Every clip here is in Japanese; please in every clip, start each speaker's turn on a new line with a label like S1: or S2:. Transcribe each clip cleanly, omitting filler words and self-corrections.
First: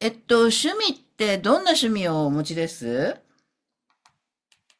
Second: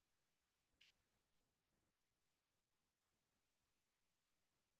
S1: 趣味ってどんな趣味をお持ちです？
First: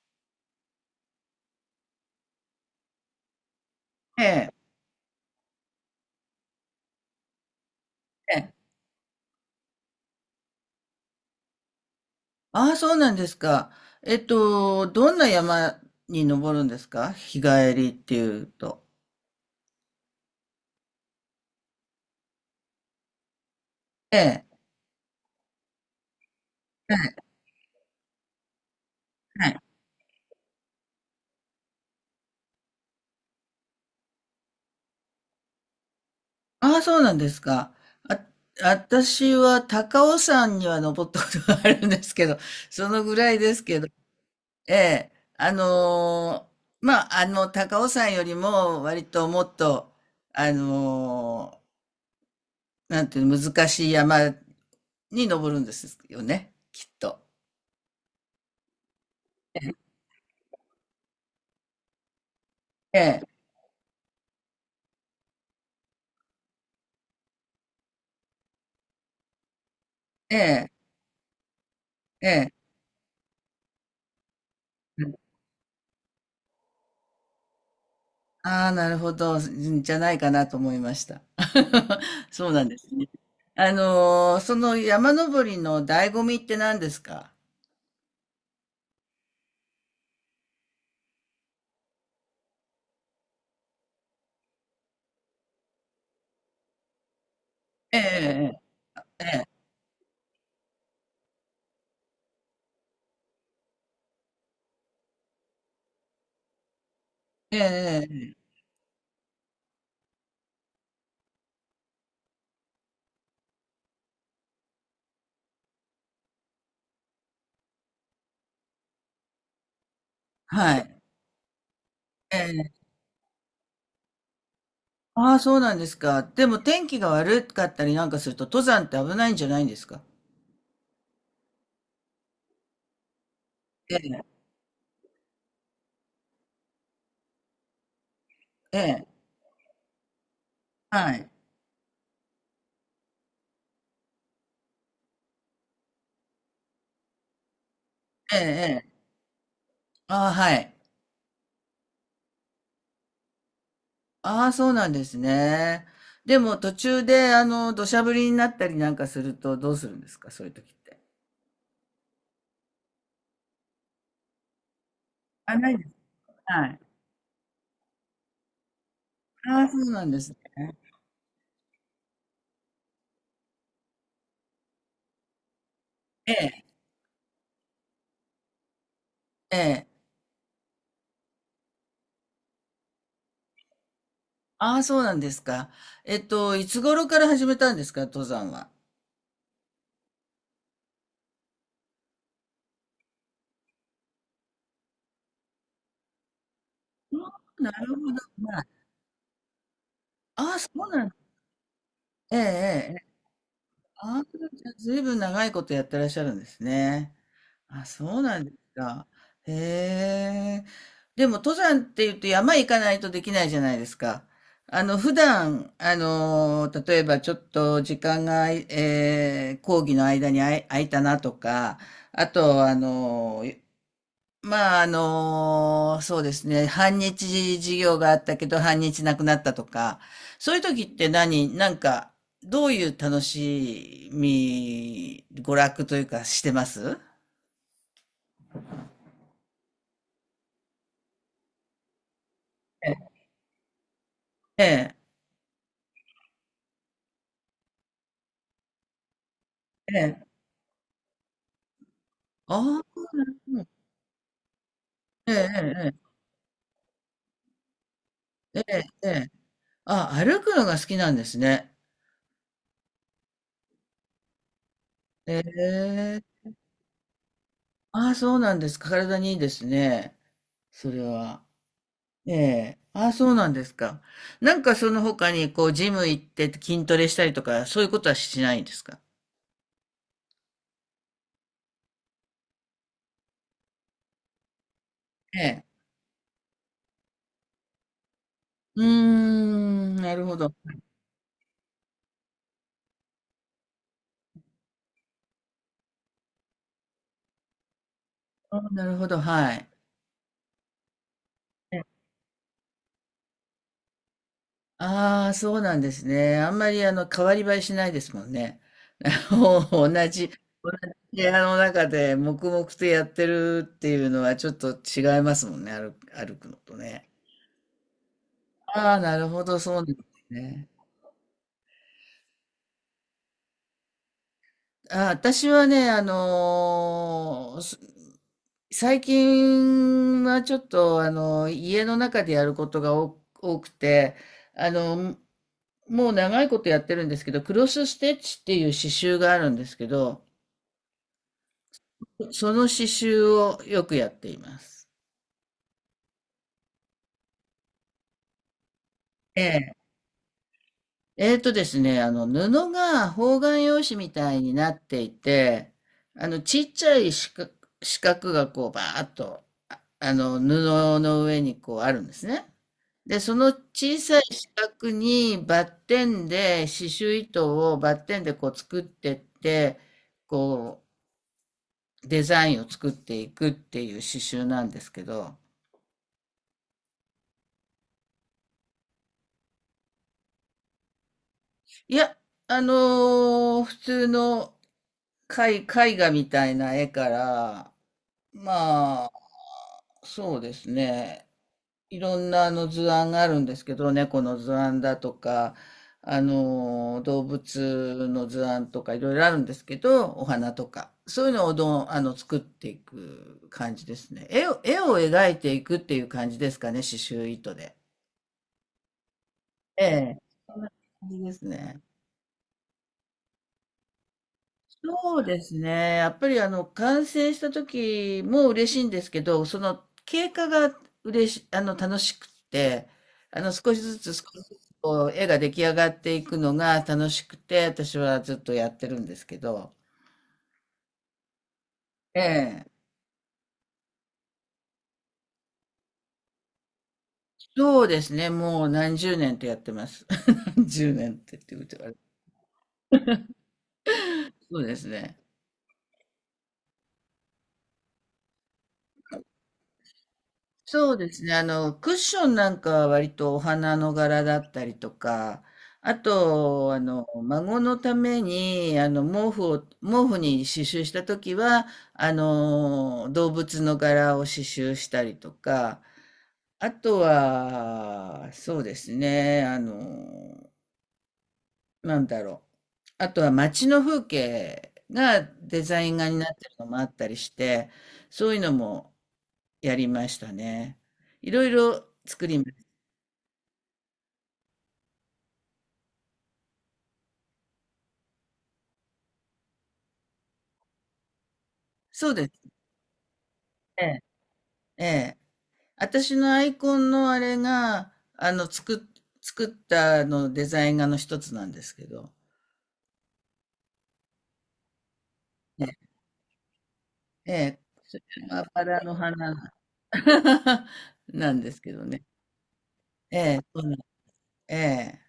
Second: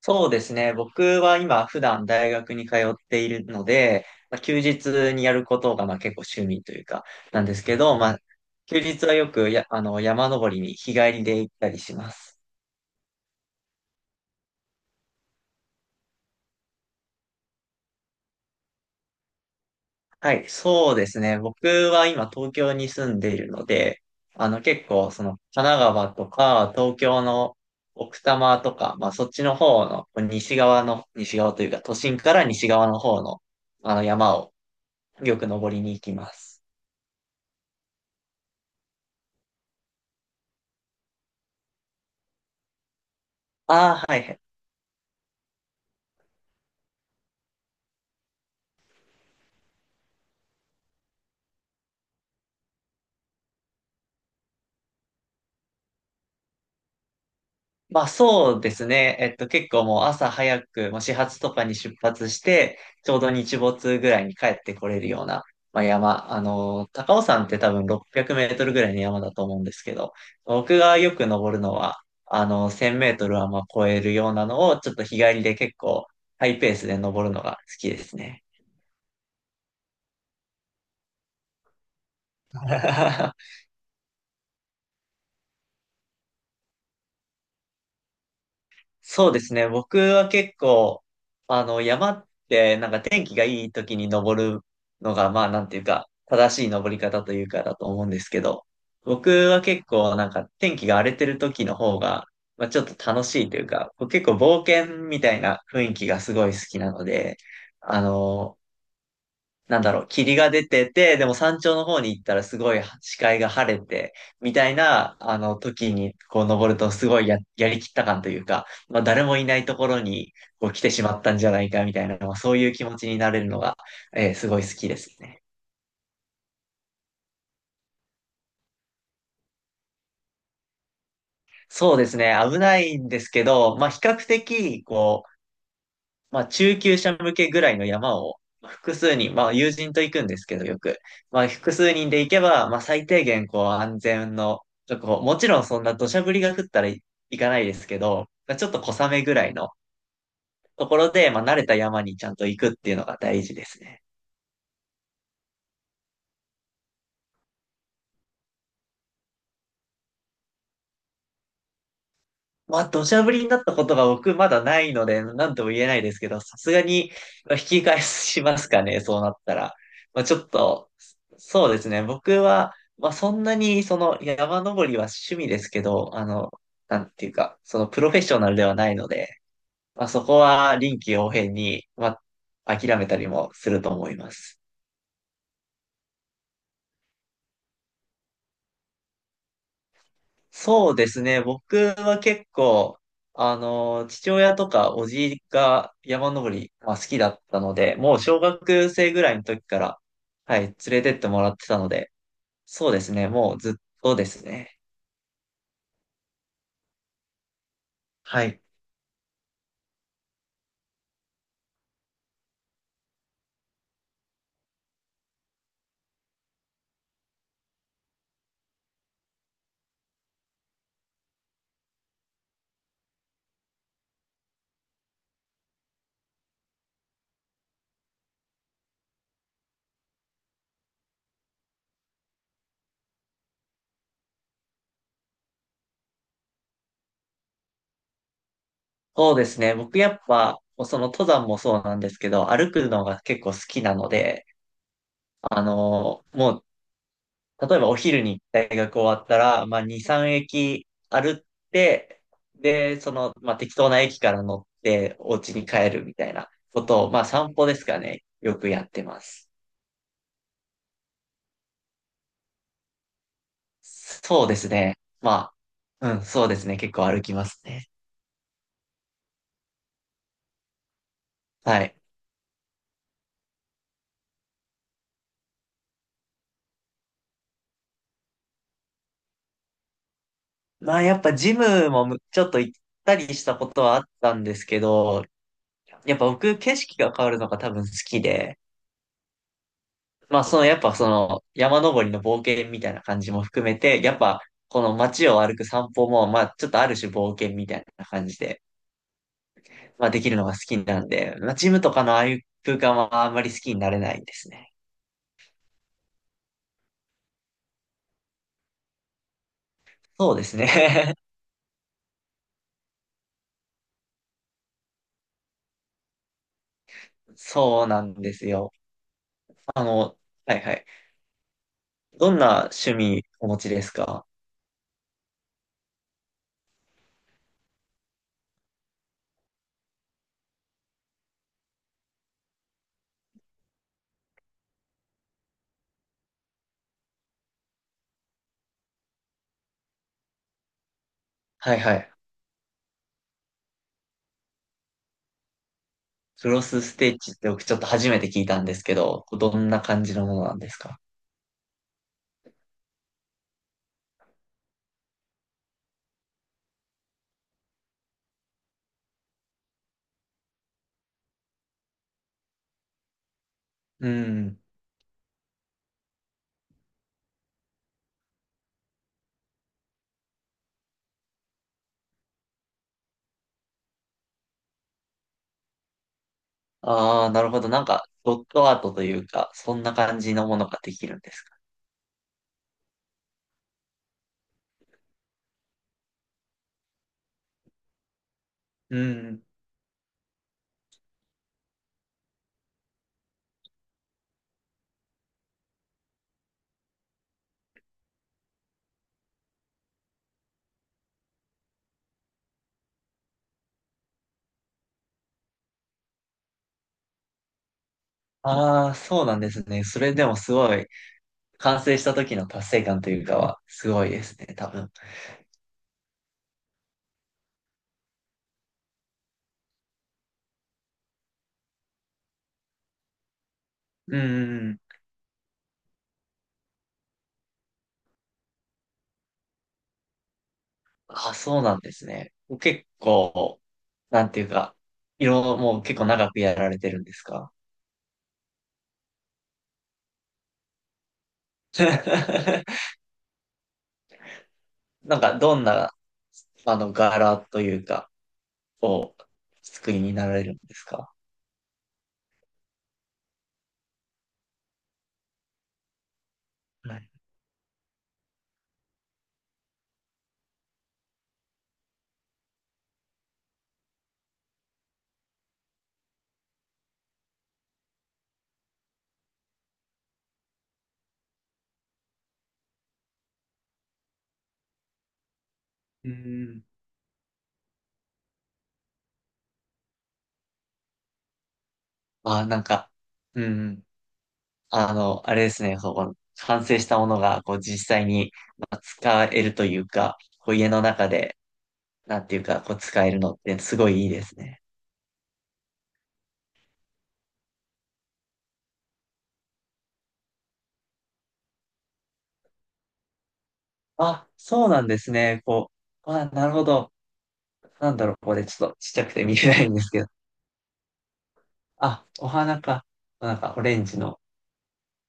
S2: そうですね。僕は今普段大学に通っているので、
S1: え
S2: まあ、
S1: え。
S2: 休日にやることがまあ結構趣味というかなんですけど、まあ、
S1: ええ。
S2: 休日はよくあの、山登りに日帰りで行ったりします。
S1: ああ、そうなんですか。どんな山に登るんですか、日帰りっていうと。
S2: はい、そうですね。僕は今東京に住んでいるので、
S1: ええ。
S2: あの結構その神奈川とか
S1: え
S2: 東
S1: え。
S2: 京の奥多摩とか、まあそっち
S1: は
S2: の
S1: い。
S2: 方の西側の、西側というか都心から西側の方のあの山をよく登りに行きます。
S1: ああ、そうなんですか。あ、私は高尾山には登ったことがあるんですけど、そのぐらいですけど。
S2: ああ、はいはい。
S1: ええ。まあ、高尾山よりも割ともっと、あのーなんていうの、難しい山に上るんですよね、きっと。
S2: まあそうですね。結構もう朝早く、もう始発とかに出発して、
S1: え
S2: ちょう
S1: え、
S2: ど日没ぐらいに帰ってこれるような、まあ、山。あの、高尾山って多分600メートルぐらいの山だと思うんですけど、
S1: ええ、
S2: 僕がよく登るのは、
S1: え
S2: あ
S1: え。
S2: の、1000メートルはまあ超えるようなのを、ちょっと日帰りで結構ハイペースで登るのが好きですね。
S1: ああ、なるほど、んじゃないかなと思いました。そうなんですね。その山登りの醍醐味って何ですか？
S2: そうですね。僕は結構、あの、山ってなんか天気がいい時に登るのが、まあなんていうか、正しい登り方というかだと思うんですけど、僕は結構なんか天気が荒れてる時の方が、まあちょっと楽しいというか、こう結構冒険みたいな雰囲気がすごい好きなので、
S1: ええ。ええ
S2: あ
S1: ええええ。
S2: の、なんだろう、霧が出てて、でも山頂の方に行ったらすごい視界が晴れて、みたいな、あの、時にこう登るとすごいやりきった感というか、まあ誰もいないところにこう
S1: は
S2: 来て
S1: い。
S2: しまったんじゃないかみたいな、まあ
S1: え
S2: そういう気
S1: え。
S2: 持ちになれるのが、すごい好きです
S1: ああ、
S2: ね。
S1: そうなんですか。でも天気が悪かったりなんかすると、登山って危ないんじゃないんですか？
S2: そうですね、危ないんですけど、まあ
S1: え
S2: 比較
S1: え、
S2: 的、こう、まあ、中級者向けぐらいの山を、まあ
S1: え
S2: 複
S1: え、
S2: 数人、まあ、友人と行くんですけど、よく。
S1: はい。
S2: まあ、複数人で行けば、まあ、最低限、こう、安全の確保、ともちろんそんな土砂降りが降ったら行かないですけど、
S1: ええ
S2: まあちょっと
S1: ええ。
S2: 小雨ぐらいの
S1: ああ、はい。
S2: ところで、まあ、慣れた山にちゃんと行くっていうのが大事ですね。
S1: ああ、そうなんですね。でも途中で、土砂降りになったりなんかするとどうするんですか、そういう時って。
S2: まあ、土砂降りになったことが僕まだないので、なん
S1: あ、
S2: とも
S1: ない
S2: 言
S1: で
S2: え
S1: す。
S2: ないですけど、さ
S1: は
S2: す
S1: い。
S2: がにまあ引き返しますかね、そうなった
S1: ああ、
S2: ら。
S1: そうなんで
S2: まあ、
S1: す
S2: ち
S1: ね。
S2: ょっと、そうですね、僕は、まあ、そんなに、その、山登りは趣味ですけど、あ
S1: え
S2: の、
S1: え、
S2: なんていうか、その、プロフェッショナルではないので、
S1: ええ。
S2: まあ、そこは臨機応変に、まあ、諦めたりもすると思います。
S1: ああ、そうなんですか。いつ頃から始めたんですか、登山は。
S2: そうですね。僕は結構、あの、父親とかおじいが山登り、まあ、好
S1: あ
S2: きだった
S1: あ、な
S2: の
S1: る
S2: で、
S1: ほど。
S2: もう小
S1: まあ、
S2: 学生ぐらいの時から、
S1: あ
S2: は
S1: あ、
S2: い、
S1: そ
S2: 連
S1: う
S2: れ
S1: なん、
S2: てってもらってたので、
S1: ええ、え
S2: そう
S1: え。
S2: で
S1: ええ、
S2: すね。もうずっと
S1: ああ、
S2: で
S1: じ
S2: す
S1: ゃあ、
S2: ね。
S1: ずいぶん長いことやってらっしゃるんですね。あ、そうな
S2: は
S1: んです
S2: い。
S1: か。へえ。でも登山って言うと山行かないとできないじゃないですか。普段、例えばちょっと時間が、講義の間に空いたなとか、あと、まあ、そうですね、半日授業があったけど半日なくなったとか、そういう時ってなんか、どういう楽しみ、娯楽というかしてます？
S2: そうですね。僕やっぱ、その登山もそうなんですけど、歩くのが結構好きなので、
S1: ええ。
S2: あの、もう例えばお昼に大学終わったら、まあ、
S1: え
S2: 2、
S1: え。
S2: 3駅歩って、
S1: あ
S2: で、そ
S1: あ、な
S2: の、
S1: るほ
S2: まあ、
S1: ど。
S2: 適当な駅から乗ってお家に帰
S1: え
S2: る
S1: ええ
S2: みたいなことを、まあ、散歩ですかね。よ
S1: ええ
S2: く
S1: え。
S2: やって
S1: えええ
S2: ま
S1: え。
S2: す。
S1: あ、歩くのが好きなんですね。
S2: そうですね。
S1: え
S2: まあ、うん、
S1: え。
S2: そうですね。結構歩きますね。
S1: ああ、そうなんですか。体にいいですね、それは。
S2: はい。
S1: ええ。ああ、そうなんですか。なんかその他にこうジム行って筋トレしたりとか、そういうことはしないんですか？
S2: まあ、やっぱジムもちょっと行ったりしたことはあったんですけど、
S1: ええ。
S2: やっぱ僕景色が変わるのが多分好きで、
S1: うーん、なるほ
S2: まあ、
S1: ど。
S2: その、やっぱその、山登りの冒険みたいな感じも含めて、やっぱ、この街を歩く散歩も、まあ、ちょっとある種冒険みたいな感じ
S1: あ
S2: で、
S1: あ、なるほど、はい。
S2: まあ、できるのが好きなんで、まあ、ジムとかのああいう空間はあんまり好きになれないですね。
S1: ああ、そうなんですね。あんまり、変わり映えしないですもんね。あの同じ、
S2: そうです
S1: 同じ
S2: ね。
S1: 部屋の中で黙々とやってるっていうのはちょっと違いますもんね、歩くのとね。
S2: そうなんですよ。
S1: ああ、なるほど、そうな
S2: あ
S1: んです
S2: の、はい
S1: ね。
S2: はい。どんな趣味お持ちですか？
S1: あ、私はね、あのーす最近はちょっと、家の中でやることが多くて、あの、もう長いことやってるんですけど、クロスステッチっていう刺繍があるんですけど、
S2: はいはい。
S1: その刺繍をよくやっています。
S2: クロスステッチって僕ちょっと初めて聞いたんですけど、
S1: え
S2: どん
S1: え、
S2: な感じのものなんですか？
S1: えーとですね、布が方眼用紙みたいになっていて、ちっちゃい四角がこう、バーッと、布の上にこうあるんですね。で、その小
S2: う
S1: さい四
S2: ん。
S1: 角にバッテンで、刺繍糸をバッテンでこう作ってって、こう、デザインを作っていくっていう刺繍なんですけど、
S2: ああ、なるほど。なんか、ドットアートというか、そんな感じのものができるんですか？
S1: いや、あの普通の絵画みたいな絵から、
S2: う
S1: まあ、
S2: ん。
S1: そうですね。いろんな、図案があるんですけど、猫の図案だとか、動物の図案とかいろいろあるんですけど、お花とか。そういうのを作っていく感じですね。絵を描いていくっていう感じですかね、刺繍糸で。
S2: ああ、そうなんですね。
S1: え
S2: それ
S1: え。
S2: でもす
S1: そんな
S2: ごい、
S1: 感じですね。
S2: 完成した時の達成感というかは、すごいですね、多分。
S1: そうですね。やっぱり、完成した時も嬉しいんですけど、その経過が楽しくって、少しずつ
S2: う
S1: 少しずつ
S2: ん。
S1: こう、絵が出来上がっていくのが楽しくて、私はずっとやってるんですけど、
S2: ああ、そうなんです
S1: え
S2: ね。
S1: え、
S2: 結構、なんていうか、いろ、もう結構長くやられてるんですか？
S1: そうですね。もう何十年とやってます。何十年って言うとあれ、 そうですね。
S2: なんか、どんな、あの、柄というか、を作りになられるんです
S1: そうで
S2: か？
S1: すね。クッションなんかは割とお花の柄だったりとか、あと、
S2: はい。
S1: 孫のために、毛布に刺繍したときは、動物の柄を刺繍したりとか、あとは、そうですね、なんだろう。あとは街の風景がデザイン
S2: う
S1: 画になってる
S2: ん。
S1: のもあったりして、そういうのも、やりましたね。いろいろ作りま
S2: あ、
S1: し
S2: なん
S1: た。
S2: か、うん。あの、あれですね、そこ、完成したものが、こう、実際にまあ使えるというか、こう、家の中で、
S1: そう
S2: な
S1: で
S2: ん
S1: す
S2: ていうか、こう、使えるのって、すご
S1: ね。
S2: いいいですね。
S1: ええ。私のアイコンのあれが、作ったあのデザイン画の一つなんですけど、
S2: あ、そうなんですね。
S1: ね、
S2: こう、あ、なるほど。
S1: ええ、
S2: なん
S1: それ
S2: だろう、こ
S1: は
S2: れ、ち
S1: バ
S2: ょっと
S1: ラ
S2: ちっ
S1: の
S2: ちゃくて見え
S1: 花、
S2: ないんですけど。
S1: なんですけどね。
S2: あ、お花か。
S1: え
S2: なん
S1: え、
S2: か、
S1: そ
S2: オ
S1: うな
S2: レ
S1: ん、
S2: ンジの。
S1: ええ。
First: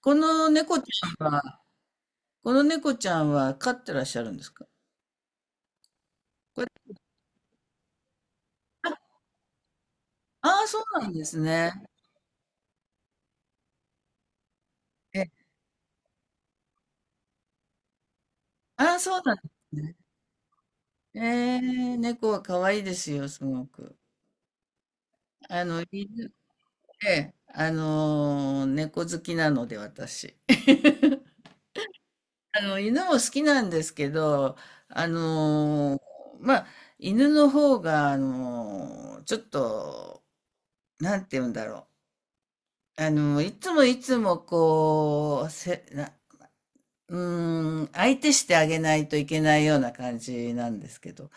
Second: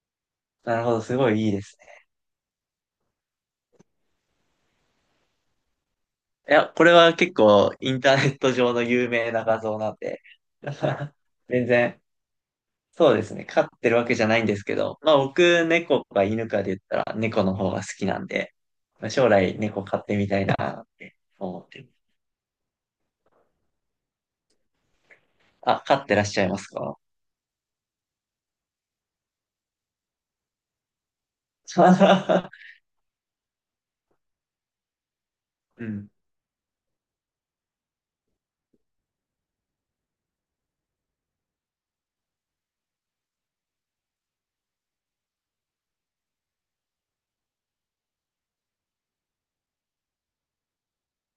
S1: この
S2: な
S1: 猫ち
S2: るほど、す
S1: ゃ
S2: ご
S1: ん
S2: いいい
S1: は、
S2: です。
S1: この猫ちゃんは飼ってらっしゃるんですか？
S2: い
S1: こ
S2: や、
S1: れ、
S2: これは結構インターネット上の有名な画像なんで、
S1: ああ、そうなん です
S2: 全
S1: ね。
S2: 然、そうですね、飼ってるわけじゃないんですけど、まあ
S1: ええ、
S2: 僕、猫か犬かで言ったら猫の方が好きなんで、
S1: ああ、
S2: まあ
S1: そう
S2: 将
S1: なんで
S2: 来
S1: す
S2: 猫
S1: ね。
S2: 飼ってみたいなって
S1: え
S2: 思ってる。
S1: え、猫は可愛いですよ、すごく。あ
S2: あ、
S1: の、
S2: 飼ってらっ
S1: 犬
S2: しゃいますか？
S1: で、えあの、猫好きなので、私。犬も好きなんですけど、あ
S2: う
S1: の、
S2: ん。
S1: まあ、犬の方が、ちょっと、なんて言うんだろう。いつもいつも、こう、うーん、相手してあげないといけないような感じなんですけど、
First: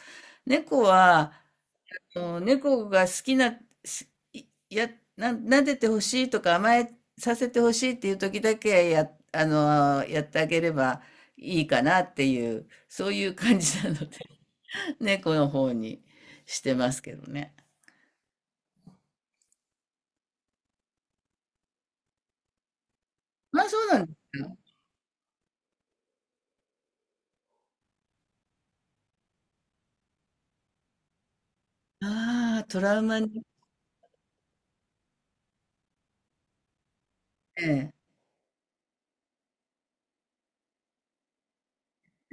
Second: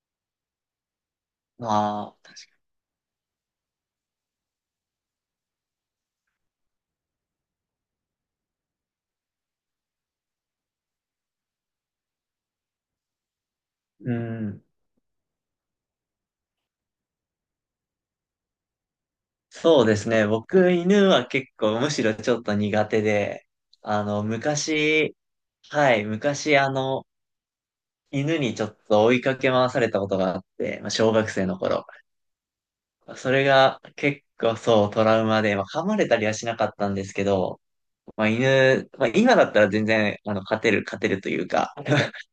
S1: 猫は、
S2: まあ、
S1: もう猫が好きな、すいや、撫でてほしいとか甘えさせてほしいっていう時だけやってあげればいいかなっていう、そういう感じなの
S2: う
S1: で、
S2: ん。
S1: 猫の方にしてますけどね。
S2: そうですね、僕、犬は結構むしろちょっと苦手で、
S1: まあそうな
S2: あ
S1: んで
S2: の、
S1: すよ。
S2: 昔、はい、昔あの、犬にちょっと追いかけ回されたことがあって、まあ、小学生の頃。
S1: ああ、トラウマ
S2: そ
S1: に。
S2: れが結構そうトラウマで、まあ、噛まれたりはしなかったんですけど、
S1: ええ、
S2: まあ、犬、まあ、今だったら全然、あの、勝てる、勝てるというか、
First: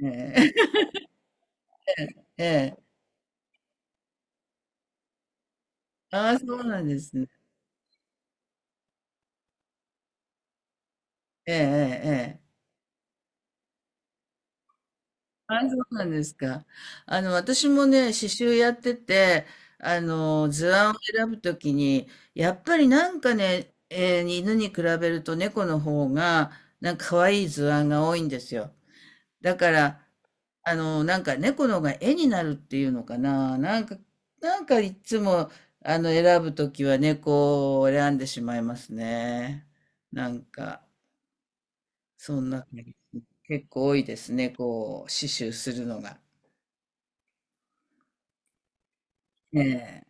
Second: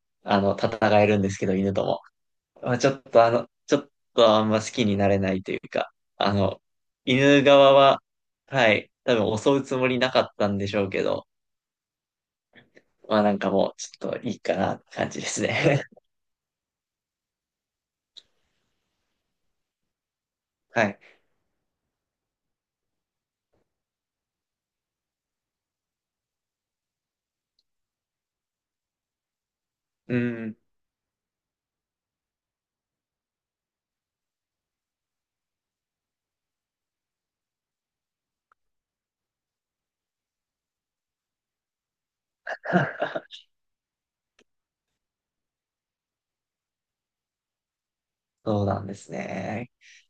S1: え
S2: あ
S1: え、
S2: の、戦えるんですけど、犬とも。
S1: え
S2: まあ、
S1: え。
S2: ちょっとあの、ちょっとあんま好きになれないというか、
S1: あ
S2: あ
S1: あ、そ
S2: の、
S1: うなんですね。
S2: 犬側は、はい、多分襲うつもりなかったんでしょうけど、
S1: ええ、ええ。ええ、
S2: まあなんかもう、ちょっといいかなって感じです
S1: あ、そ
S2: ね。
S1: うなんですか。私もね、刺繍やってて、図
S2: は
S1: 案を
S2: い。
S1: 選ぶときに、やっぱり、なんかね、犬に比べると猫の方が、なんか可愛い図案が多いんですよ。だから、
S2: うん。
S1: なんか猫の方が絵になるっていうのかな。なんかいつも、選ぶときは猫を選んでしまいますね。なんか、そんな、結構多いですね、こう、刺繍するのが。
S2: そうなんですね。
S1: ええ、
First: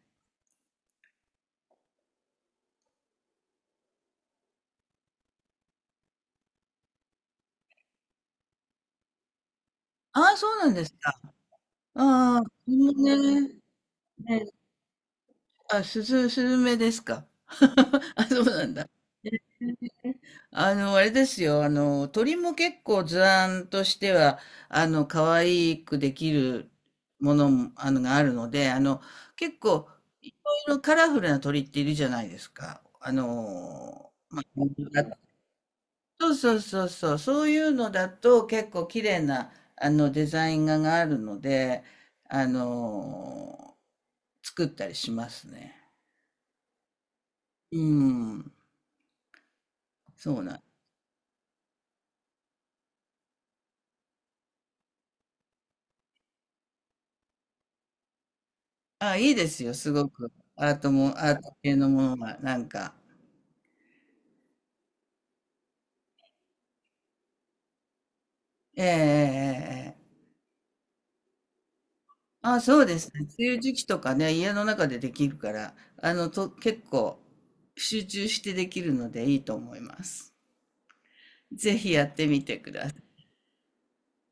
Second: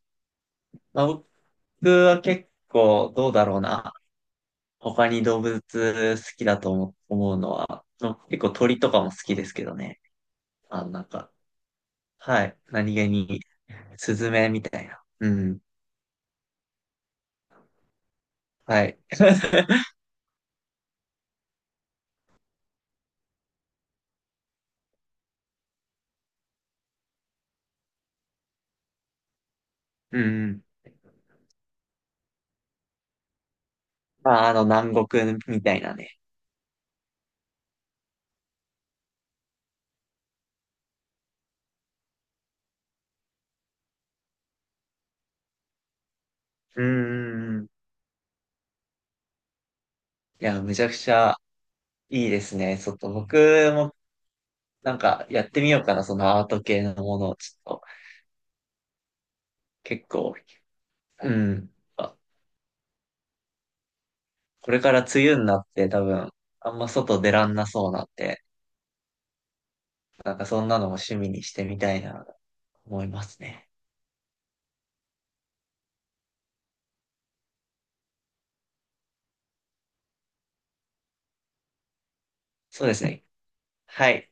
S2: まあ、僕は結構どうだろうな。他に動物好きだと思うのは、の結構鳥とかも好きですけどね。
S1: ああ、そうなん
S2: あ
S1: で
S2: の、
S1: す
S2: なん
S1: か。
S2: か、
S1: ああ、
S2: はい。
S1: スズ
S2: 何気
S1: メ
S2: に、
S1: ね。
S2: スズメ
S1: ね、
S2: みたいな。うん。
S1: あ、すずスズメですか。あ、そうなん
S2: は
S1: だ。
S2: い。
S1: あれですよ。鳥も結構図案としては、可愛くできるものも、があるので、結構、
S2: う
S1: い
S2: ん。
S1: ろいろカラフルな鳥っているじゃないですか。ま
S2: ま
S1: あ、
S2: あ、あの、南国みたいなね。
S1: そうそうそうそう、そういうのだと結構綺麗な、あのデザイン画があるので、あの作ったりしますね。
S2: うん。い
S1: うん、そうなん。
S2: や、めちゃくちゃいいですね。ちょっと僕もなんかやってみようかな、そのアート系のものをちょっと
S1: あ、いいですよ、す
S2: 結
S1: ごく。
S2: 構、
S1: アートも、
S2: う
S1: アート
S2: ん。
S1: 系のものが、なんか。
S2: これから梅雨になって多分、あんま外出らんなそうなんで、
S1: ええええええ、
S2: なんかそんなのも趣味にしてみたいな、
S1: あ、そうで
S2: 思い
S1: す
S2: ま
S1: ね。
S2: す
S1: 梅雨
S2: ね。
S1: 時期とかね、家の中でできるから、結構集中してできるのでいいと思います。ぜひやってみてく
S2: そう
S1: だ
S2: で
S1: さい。
S2: すね。はい。